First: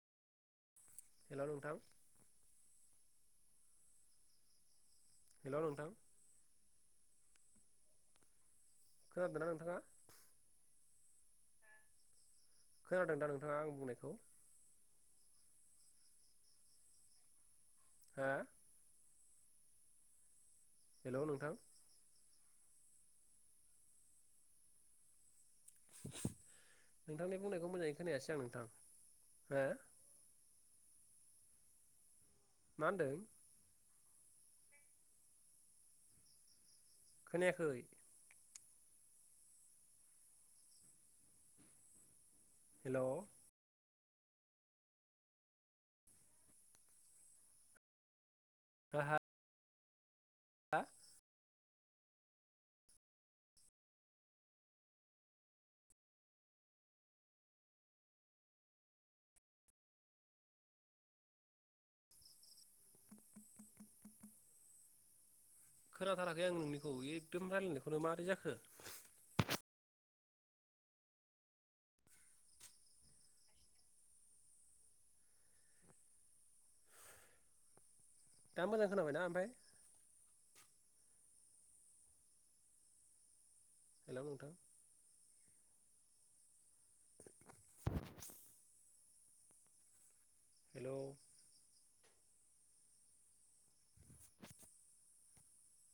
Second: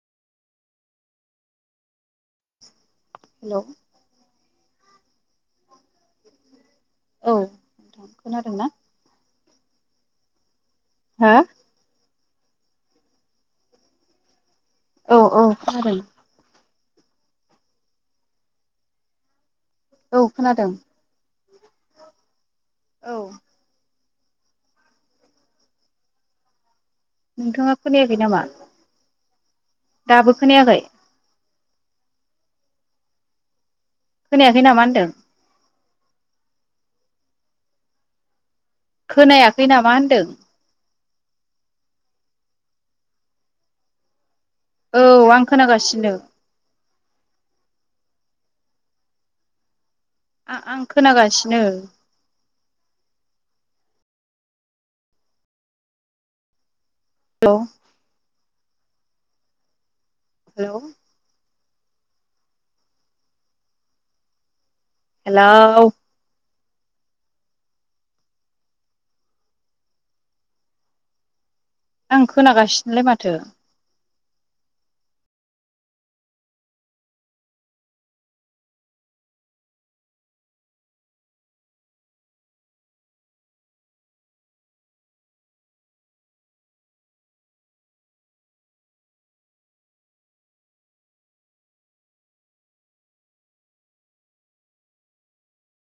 Hello नोंथां hello hello नोंथां औ खोनादों ना खोनादोना नोंथाङा हा खोनादों दा नोंथाङा आं बुंनायखौ औ औ खोनादों हो? औ खोनादों। हेल' नोंथां? औ नोंथांनि बुंनायखौ नोंथाङा मोजाङै खोनायाखै खोनायासै नामा? आं नोंथां हो? दाबो खोनायाखै? मा होनदों? खोनायाखै नामा होनदों? खोनायाखै खोनायाखै नामा होन्दों? हेलै औ आं खोनागासिनो हा हा? आ-आं खोनागासिनो हेल' हेलै हेलाव खोनाथाराखै आं नोंनिखौ एकदम रायलायनायखौनो एकदम मारै जाखो? आं खोनागासिनोलाय माथो दा मोजां खोनाबाय ना ओमफाय हेल' नोंथां? उम हेलौ